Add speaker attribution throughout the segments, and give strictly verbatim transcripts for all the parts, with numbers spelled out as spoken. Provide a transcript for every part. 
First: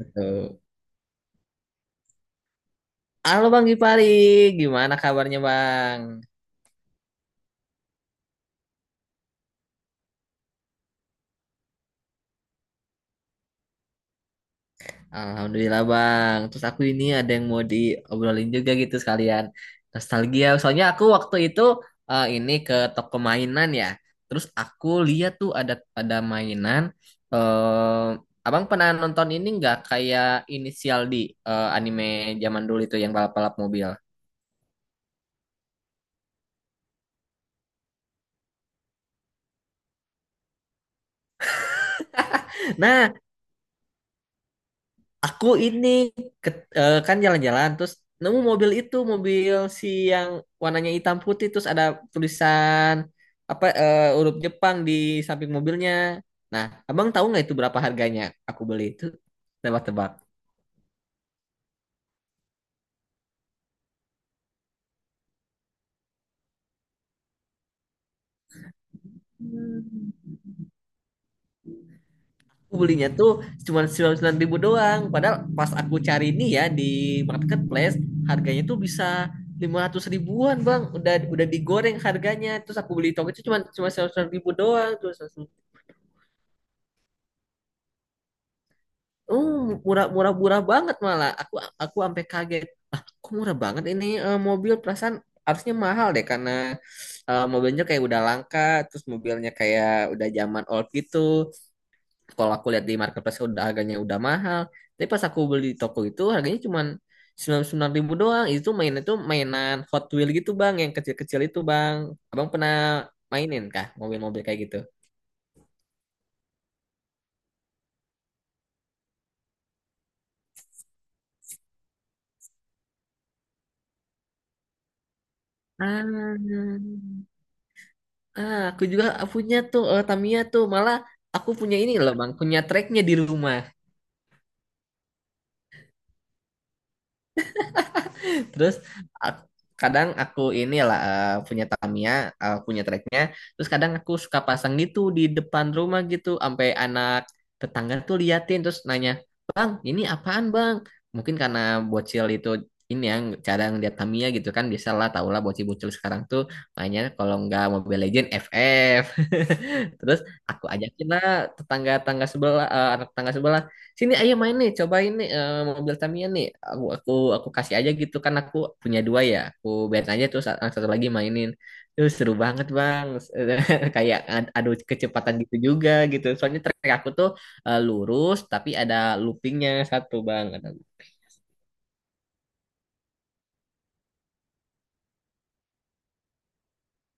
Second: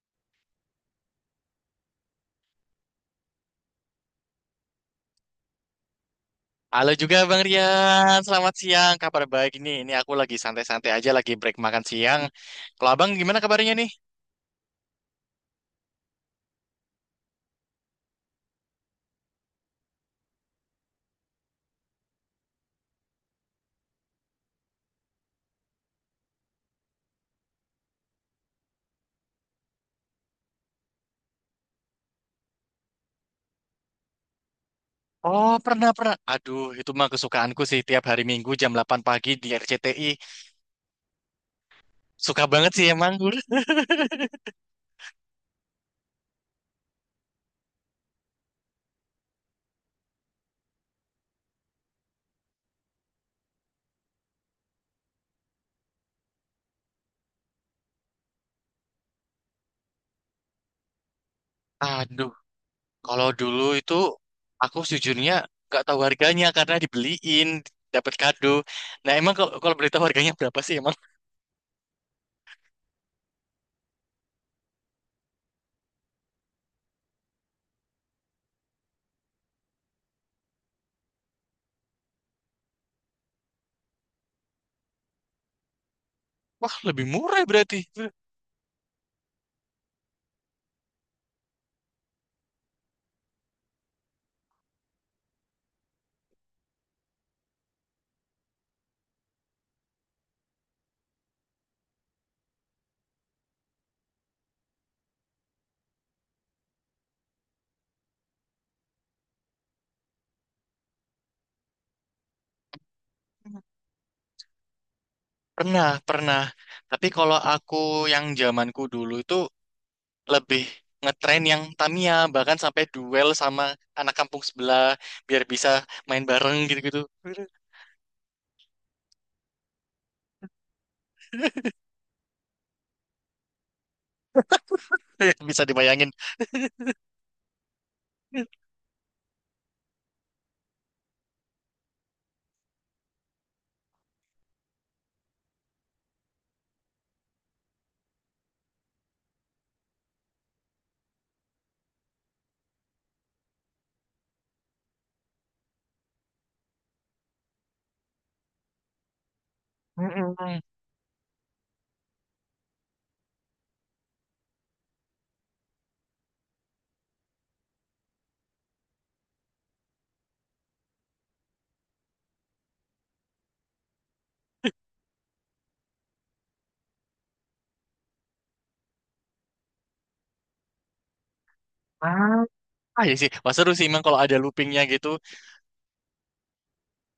Speaker 1: Betul. Halo Bang Gipari, gimana kabarnya Bang?
Speaker 2: Halo juga Bang Rian, selamat siang. Kabar baik ini, ini aku lagi santai-santai aja, lagi break makan siang. Kalau Abang gimana kabarnya nih?
Speaker 1: Alhamdulillah Bang. Terus aku ini ada yang mau diobrolin juga gitu sekalian. Nostalgia. Soalnya aku waktu itu eh, ini ke toko mainan ya. Terus aku lihat tuh ada ada mainan. eh Abang pernah nonton ini nggak kayak Inisial di eh, anime zaman dulu itu yang balap-balap mobil?
Speaker 2: Oh, pernah, pernah. Aduh, itu mah kesukaanku sih tiap hari Minggu jam delapan pagi di R C T I. Suka banget sih emang.
Speaker 1: Nah, aku ini ke- eh, kan jalan-jalan terus nemu mobil itu mobil si yang warnanya hitam putih terus ada tulisan apa eh, huruf Jepang di samping mobilnya. Nah, abang tahu nggak itu berapa harganya? Aku beli itu tebak-tebak.
Speaker 2: Aduh, kalau dulu itu aku sejujurnya nggak tahu harganya karena dibeliin, dapat kado. Nah, emang kalau kalau beritahu harganya berapa sih emang?
Speaker 1: Aku belinya tuh cuma sembilan puluh sembilan ribu doang. Padahal pas aku cari ini ya di marketplace harganya tuh bisa lima ratus ribuan bang. Udah udah digoreng harganya. Terus aku beli toko itu cuma cuma sembilan puluh sembilan ribu doang. Terus
Speaker 2: Wah, lebih murah berarti.
Speaker 1: oh, murah murah murah banget malah. Aku aku sampai kaget. Ah, kok murah banget ini eh, mobil perasaan harusnya mahal deh karena eh, mobilnya kayak udah langka, terus mobilnya kayak udah zaman old gitu. Kalau aku lihat di marketplace udah harganya udah mahal. Tapi pas aku beli di toko itu harganya cuman sembilan ribu doang. Itu mainan itu mainan Hot Wheel gitu bang, yang kecil-kecil itu bang. Abang pernah mainin kah mobil-mobil kayak gitu?
Speaker 2: Pernah, pernah. Tapi kalau aku yang zamanku dulu itu lebih ngetren yang Tamiya bahkan sampai duel sama anak kampung sebelah biar bisa main
Speaker 1: Ah.
Speaker 2: bareng gitu-gitu.
Speaker 1: Ah, aku juga punya tuh eh, Tamiya tuh. Malah aku punya ini loh Bang, punya tracknya di rumah.
Speaker 2: Bisa dibayangin.
Speaker 1: Terus aku, kadang aku inilah eh, punya Tamiya, eh, punya treknya. Terus kadang aku suka pasang gitu di depan rumah gitu, sampai anak tetangga tuh liatin terus nanya, Bang, ini apaan Bang? Mungkin karena bocil itu ini yang cara ngeliat Tamiya gitu kan biasalah tau lah bocil-bocil sekarang tuh mainnya kalau nggak Mobile Legend F F terus
Speaker 2: Mm-mm.
Speaker 1: aku ajakin lah tetangga-tetangga sebelah eh, anak tetangga sebelah sini ayo main nih cobain nih eh, mobil Tamiya nih aku aku aku kasih aja gitu kan aku punya dua ya aku biar aja terus yang satu lagi mainin terus seru banget bang kayak ad- adu kecepatan gitu juga gitu soalnya trek aku tuh eh, lurus tapi ada loopingnya satu bang ada
Speaker 2: Ah, ah, ya sih, wah seru sih emang kalau ada loopingnya gitu.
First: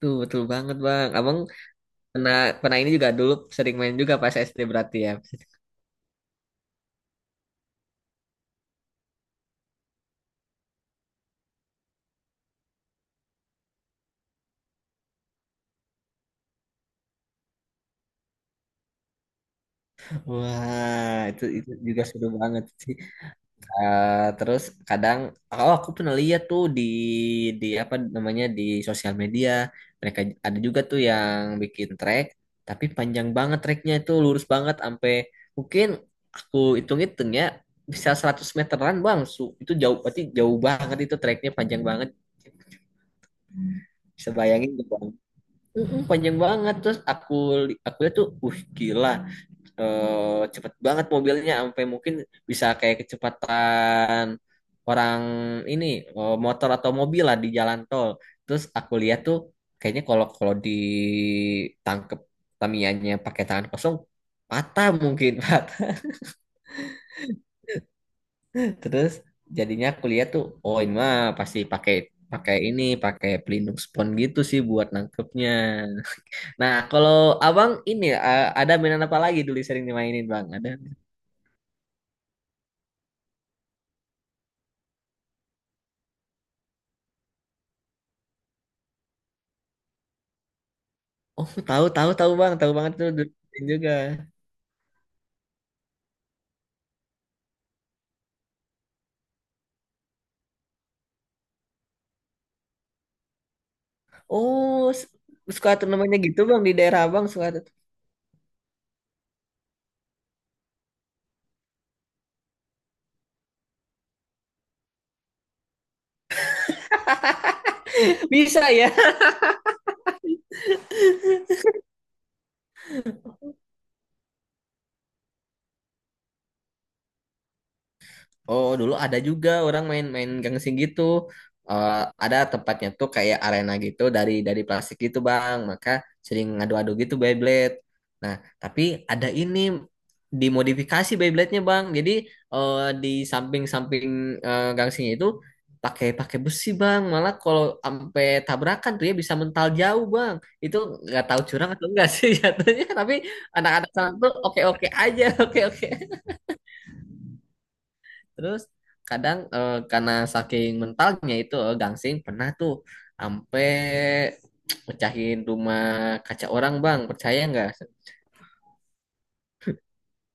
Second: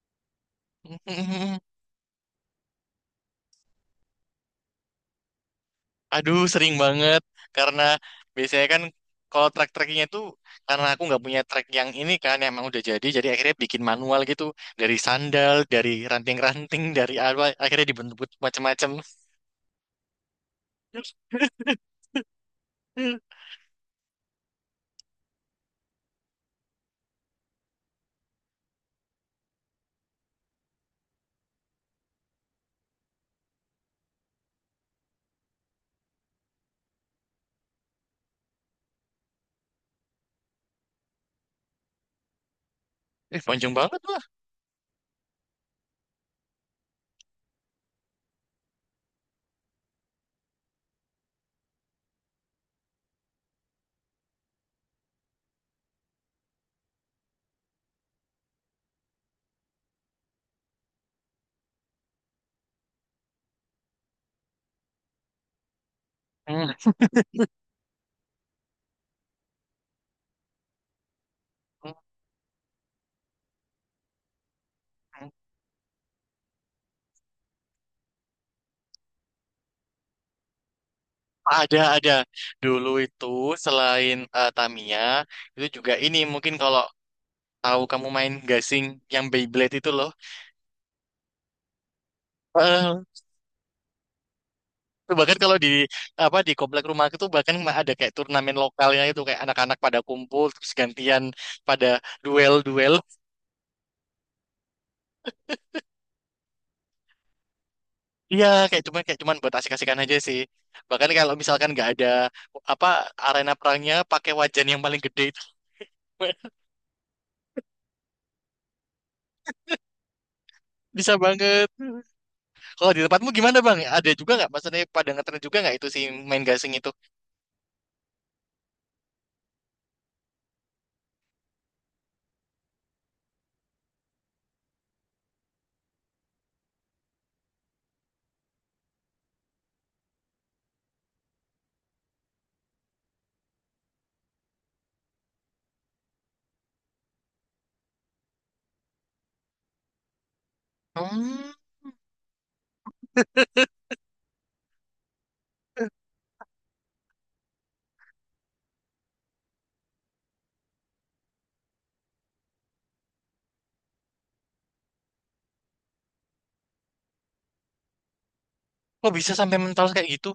Speaker 1: tuh betul banget bang abang
Speaker 2: Mm-mm.
Speaker 1: pernah pernah ini juga dulu sering main juga pas S D berarti ya
Speaker 2: Aduh, sering banget karena biasanya kan kalau track-tracknya itu, karena aku nggak punya track yang ini kan yang emang udah jadi jadi akhirnya bikin manual gitu, dari sandal, dari ranting-ranting, dari apa, akhirnya dibentuk macam-macam.
Speaker 1: wah itu itu juga seru banget sih. Eh, terus kadang oh aku pernah lihat tuh di di apa namanya di sosial media mereka ada juga tuh yang bikin trek tapi panjang banget treknya itu lurus banget sampai mungkin aku hitung-hitung ya bisa seratus meteran bang Su. Itu jauh berarti jauh banget itu treknya panjang banget
Speaker 2: Eh, panjang banget lah.
Speaker 1: bisa bayangin gak, bang. Mm-mm, panjang banget terus aku li- aku lihat tuh uh gila eh, cepet banget mobilnya sampai mungkin bisa kayak kecepatan orang ini eh, motor atau mobil lah di jalan tol. Terus aku lihat tuh kayaknya kalau kalau ditangkep Tamianya pakai tangan kosong patah mungkin patah. Terus jadinya aku lihat tuh oh ini mah pasti
Speaker 2: Mhm.
Speaker 1: pakai pakai ini pakai pelindung spons gitu sih buat nangkepnya. Nah, kalau abang ini eh, ada mainan apa lagi dulu sering dimainin bang? Ada
Speaker 2: Ada, ada. Dulu itu selain eh, Tamiya, itu juga ini mungkin kalau tahu kamu main gasing yang Beyblade itu loh.
Speaker 1: oh, tahu tahu tahu Bang, tahu banget
Speaker 2: Eh,
Speaker 1: tuh dulu main juga.
Speaker 2: itu bahkan kalau di apa di komplek rumah itu bahkan ada kayak turnamen lokalnya, itu kayak anak-anak pada kumpul terus gantian pada duel-duel.
Speaker 1: Oh, s- suka tuh namanya gitu Bang di daerah Abang suka tuh.
Speaker 2: Iya, kayak cuman kayak cuman buat asik-asikan aja sih. Bahkan kalau misalkan nggak ada apa, arena perangnya pakai wajan yang paling gede itu.
Speaker 1: Bisa ya?
Speaker 2: Bisa banget. Kalau di tempatmu gimana bang? Ada juga nggak? Maksudnya pada ngetren juga nggak itu si main gasing itu?
Speaker 1: Oh, dulu ada juga orang main-main gangsing gitu. Eh, ada tempatnya tuh kayak arena gitu dari dari plastik gitu, Bang. Maka sering ngadu-adu gitu Beyblade. Nah, tapi ada ini dimodifikasi Beyblade-nya, Bang. Jadi eh, di samping-samping eh, gangsingnya itu pakai pakai besi, Bang. Malah kalau sampai tabrakan tuh ya bisa mental jauh, Bang. Itu nggak tahu
Speaker 2: Hmm,
Speaker 1: curang atau enggak sih jatuhnya, tapi anak-anak sekarang tuh oke-oke aja, oke-oke. Terus kadang eh, karena saking mentalnya itu eh, gangsing pernah tuh sampai pecahin rumah kaca orang bang percaya nggak?
Speaker 2: kok bisa sampai mental kayak gitu?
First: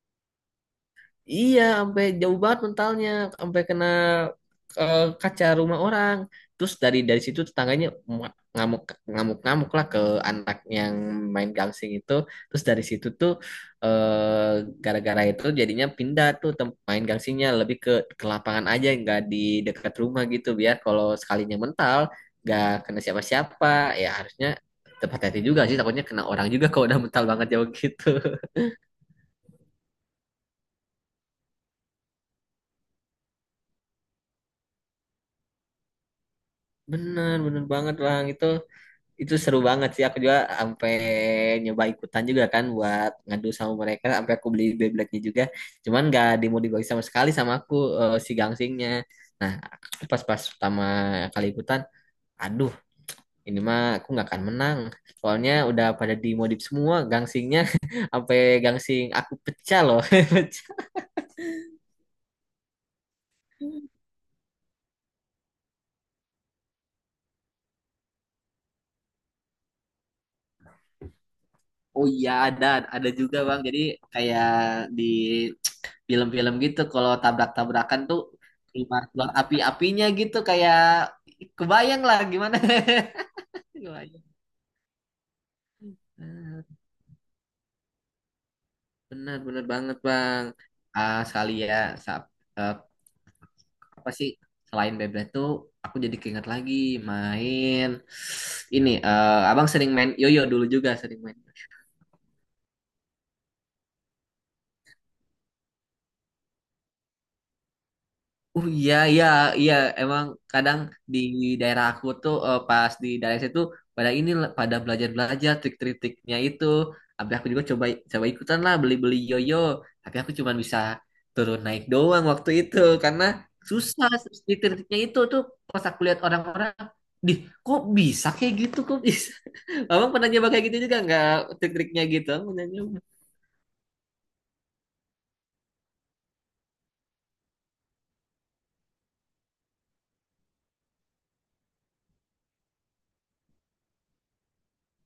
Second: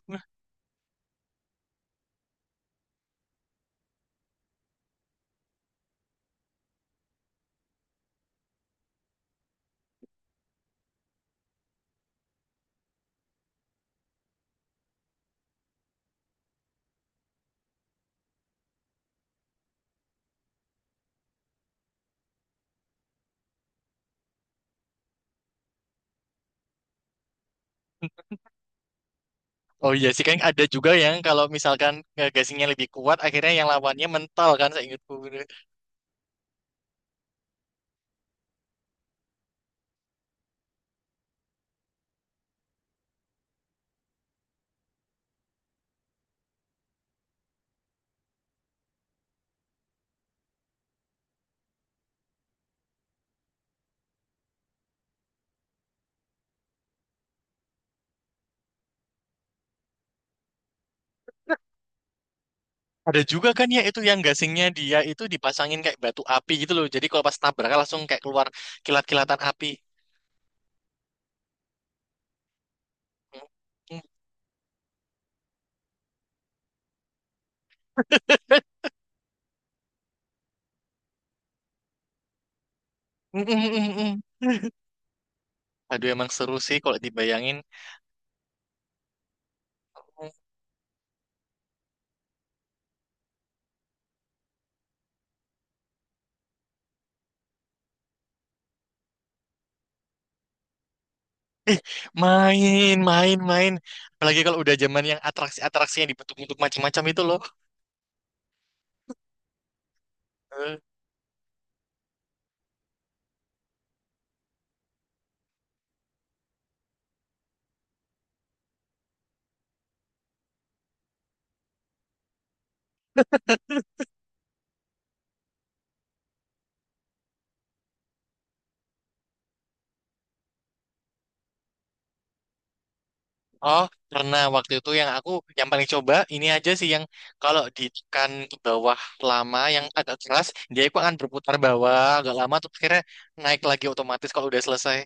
Speaker 1: Iya, sampai jauh banget mentalnya, sampai kena eh, kaca rumah orang. Terus dari dari situ tetangganya mu- ngamuk ngamuk ngamuk lah ke anak yang main gangsing itu. Terus dari situ tuh eh, gara-gara itu jadinya pindah tuh tem- main gangsingnya lebih ke ke lapangan aja, nggak di dekat rumah gitu. Biar kalau sekalinya mental nggak kena siapa-siapa. Ya harusnya tetap hati-hati juga sih, takutnya kena orang juga kalau udah mental banget jauh gitu.
Speaker 2: Oh iya sih, kan ada juga yang kalau misalkan eh, gasingnya lebih kuat, akhirnya yang lawannya mental kan, saya ingatku.
Speaker 1: Bener, bener banget Bang itu. Itu seru banget sih aku juga sampai nyoba ikutan juga kan buat ngadu sama mereka sampai aku beli Beyblade-nya juga cuman gak dimodifikasi sama sekali sama aku eh, si gangsingnya nah aku pas-pas pertama kali ikutan aduh ini mah aku nggak akan menang soalnya udah pada dimodif semua gangsingnya sampai gangsing aku pecah loh
Speaker 2: Ada juga kan ya itu yang gasingnya dia itu dipasangin kayak batu api gitu loh. Jadi kalau pas nabrak langsung kayak keluar kilat-kilatan api.
Speaker 1: Oh iya ada ada juga bang. Jadi kayak di film-film gitu kalau tabrak-tabrakan tuh keluar-keluar api-apinya gitu kayak kebayang lah gimana. Kebayang.
Speaker 2: Aduh, emang seru
Speaker 1: Ah,
Speaker 2: sih kalau dibayangin.
Speaker 1: benar benar banget bang. Ah sekali ya sa- eh, apa sih selain bebek tuh aku jadi keinget lagi main ini eh, abang sering main yoyo dulu juga sering main.
Speaker 2: Main, main, main. Apalagi kalau udah zaman yang atraksi-atraksi yang dibentuk-bentuk macam-macam itu loh.
Speaker 1: Oh iya iya iya emang
Speaker 2: Eh,
Speaker 1: kadang di daerah aku tuh eh, pas di daerah situ pada ini lah, pada belajar-belajar trik-triknya itu. Tapi aku juga coba coba ikutan lah beli-beli yoyo. Tapi aku cuma bisa turun naik doang waktu itu karena susah trik-triknya itu tuh pas aku lihat orang-orang, dih kok bisa kayak gitu kok bisa. Abang pernah nyoba kayak gitu juga nggak trik-triknya gitu? Abang pernah nyoba?
Speaker 2: Oh, karena waktu itu yang aku, yang paling coba ini aja sih, yang kalau ditekan ke bawah lama yang agak keras, dia itu akan berputar bawah agak lama terus akhirnya naik lagi otomatis kalau udah selesai.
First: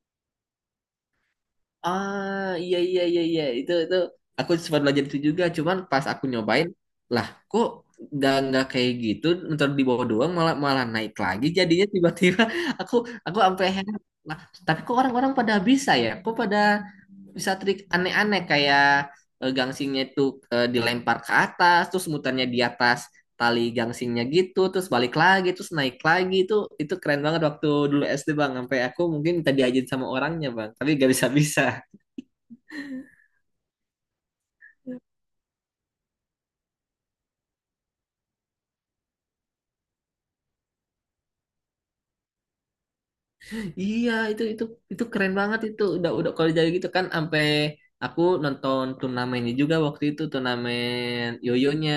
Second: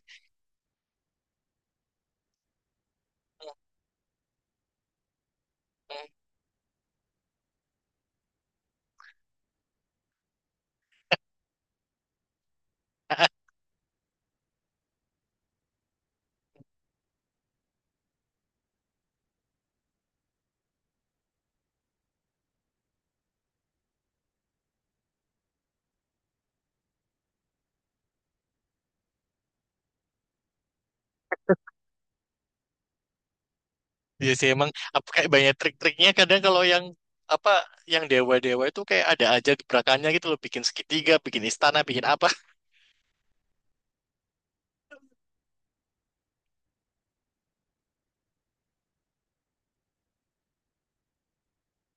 Speaker 1: Ah, iya iya iya iya itu itu aku sempat belajar itu juga, cuman pas aku nyobain, lah kok nggak nggak kayak gitu, ntar di bawah doang malah malah naik lagi jadinya tiba-tiba aku aku sampai heran. Lah, tapi kok orang-orang pada bisa ya? Kok pada bisa trik aneh-aneh kayak eh, gangsingnya itu eh, dilempar ke atas, terus mutarnya di atas tali gangsingnya gitu, terus balik lagi, terus naik lagi itu itu keren banget waktu dulu S D Bang, sampai aku mungkin minta diajarin sama orangnya Bang, tapi gak bisa-bisa.
Speaker 2: Iya sih emang, apa, kayak banyak trik-triknya. Kadang kalau yang apa, yang dewa-dewa itu kayak ada aja gebrakannya gitu loh, bikin segitiga, bikin istana, bikin apa.
Speaker 1: Iya, itu itu itu keren banget itu. Udah udah kalau jadi gitu kan sampai aku nonton turnamennya juga waktu itu turnamen yoyonya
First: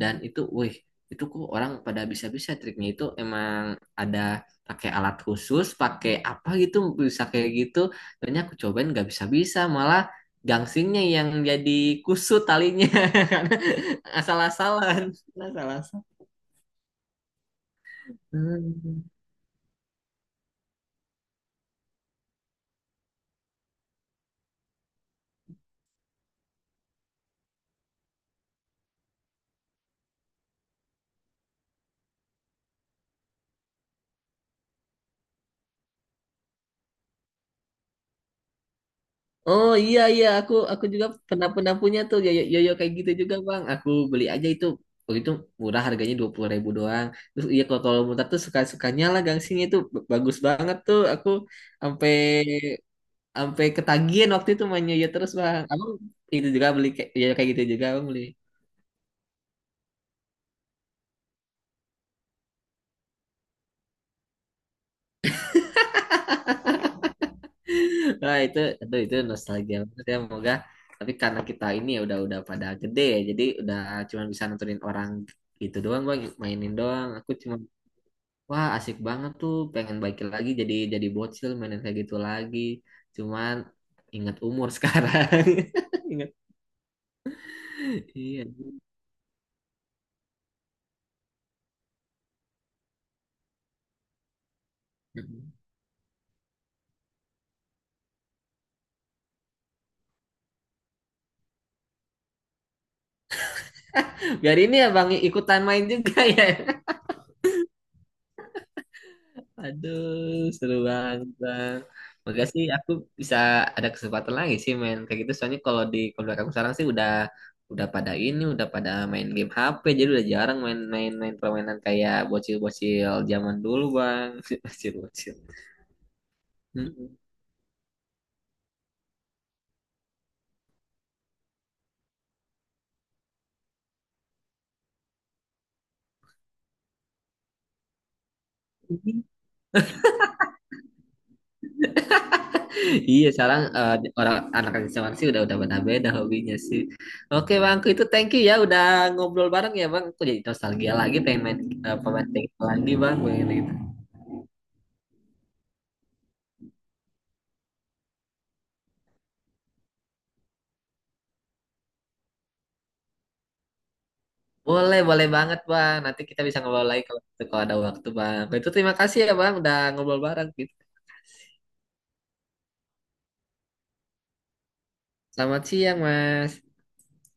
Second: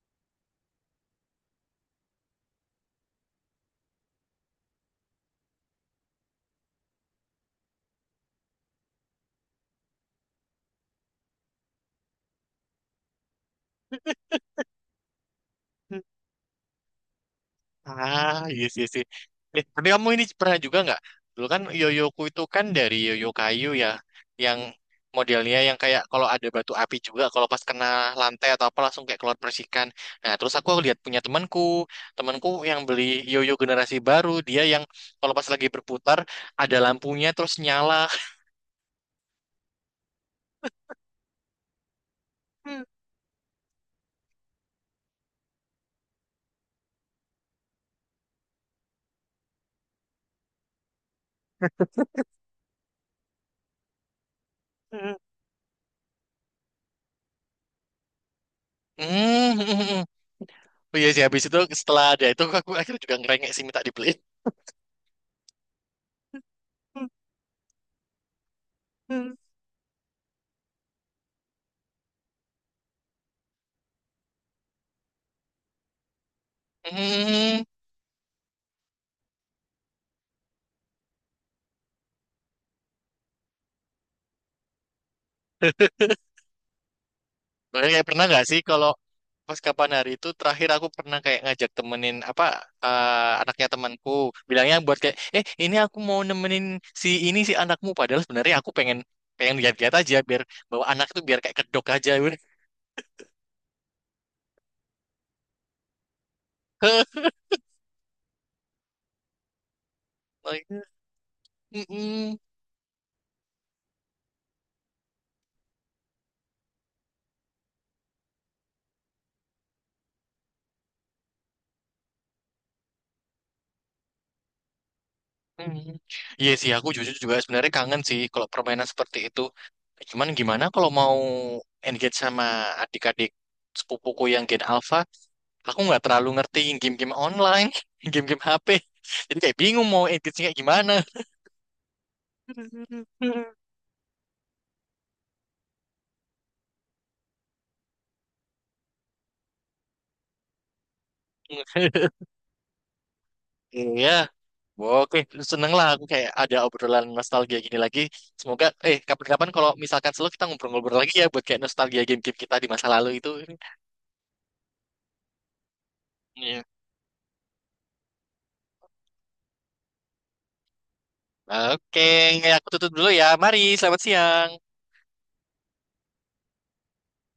Speaker 1: dan itu wih, itu kok orang pada bisa-bisa triknya itu emang ada pakai alat khusus, pakai apa gitu bisa kayak gitu. Ternyata aku cobain nggak bisa-bisa, malah gangsingnya yang jadi kusut talinya karena asal-asalan, asal-asalan.
Speaker 2: Ah, iya sih, iya sih. Eh, tapi kamu ini pernah juga nggak? Dulu kan yoyoku itu kan dari yoyo kayu ya, yang modelnya yang kayak kalau ada batu api juga, kalau pas kena lantai atau apa langsung kayak keluar percikan. Nah, terus aku lihat punya temanku, temanku yang beli yoyo generasi baru, dia yang kalau pas lagi berputar ada lampunya terus nyala.
Speaker 1: Oh iya iya aku aku juga pernah pernah punya tuh yoyo yoyo kayak gitu juga bang. Aku beli aja itu waktu itu murah harganya dua puluh ribu doang. Terus iya kalau kalau mutar tuh suka sukanya lah gangsingnya itu Ba- bagus banget tuh. Aku sampai sampai ketagihan waktu itu main yoyo
Speaker 2: Hmm,
Speaker 1: terus bang. Abang itu juga beli kayak yoyo kayak gitu juga bang beli.
Speaker 2: hmm, hmm. Oh iya sih, habis itu setelah ada itu aku akhirnya juga ngerengek sih minta dibeliin.
Speaker 1: Nah itu itu itu
Speaker 2: Hmm.
Speaker 1: nostalgia banget ya moga. Tapi karena kita ini ya udah udah pada gede ya, jadi udah cuma bisa nontonin orang itu doang bang mainin doang. Aku cuma wah, asik banget tuh. Pengen baikin lagi jadi jadi bocil mainin kayak gitu lagi. Cuman ingat umur sekarang. Ingat.
Speaker 2: Makanya kayak pernah
Speaker 1: Iya.
Speaker 2: nggak sih kalau pas kapan hari itu terakhir aku pernah kayak ngajak temenin apa, eh, anaknya temanku, bilangnya buat kayak eh ini aku mau nemenin si ini si anakmu, padahal sebenarnya aku pengen pengen lihat-lihat aja, biar bawa anak itu biar kayak kedok aja.
Speaker 1: Biar ini ya Bang ikutan main juga ya. Aduh, seru banget Bang.
Speaker 2: Mm.
Speaker 1: Makasih aku bisa ada kesempatan lagi sih main kayak gitu. Soalnya kalau di keluarga aku sekarang sih udah udah pada ini, udah pada main game H P. Jadi udah jarang main-main main permainan kayak bocil-bocil zaman dulu Bang. Bocil-bocil.
Speaker 2: Hmm. Iya sih, aku jujur juga sebenarnya kangen sih kalau permainan seperti itu. Cuman gimana kalau mau engage sama adik-adik sepupuku yang Gen Alpha, aku nggak terlalu ngerti game-game online, game-game H P.
Speaker 1: Mm-mm.
Speaker 2: Jadi kayak bingung mau engage kayak gimana.
Speaker 1: Iya, sekarang eh, orang anak zaman sih udah udah beda-beda hobinya sih. Oke, Bang, itu thank you ya udah ngobrol bareng ya, Bang. Aku jadi nostalgia lagi pengen main eh, pemain tenis lagi, Bang. Pengen gitu.
Speaker 2: Iya, oke, seneng lah aku kayak ada obrolan nostalgia gini lagi. Semoga, eh kapan-kapan kalau misalkan selalu kita ngobrol-ngobrol lagi ya, buat kayak nostalgia game-game kita di masa lalu itu.
Speaker 1: Boleh, boleh banget, Bang. Nanti kita bisa
Speaker 2: Iya.
Speaker 1: ngobrol lagi kalau, kalau ada waktu, Bang. Itu terima kasih ya, Bang, udah ngobrol bareng gitu.
Speaker 2: Oke, aku tutup dulu ya. Mari, selamat siang.
Speaker 1: Selamat siang, Mas.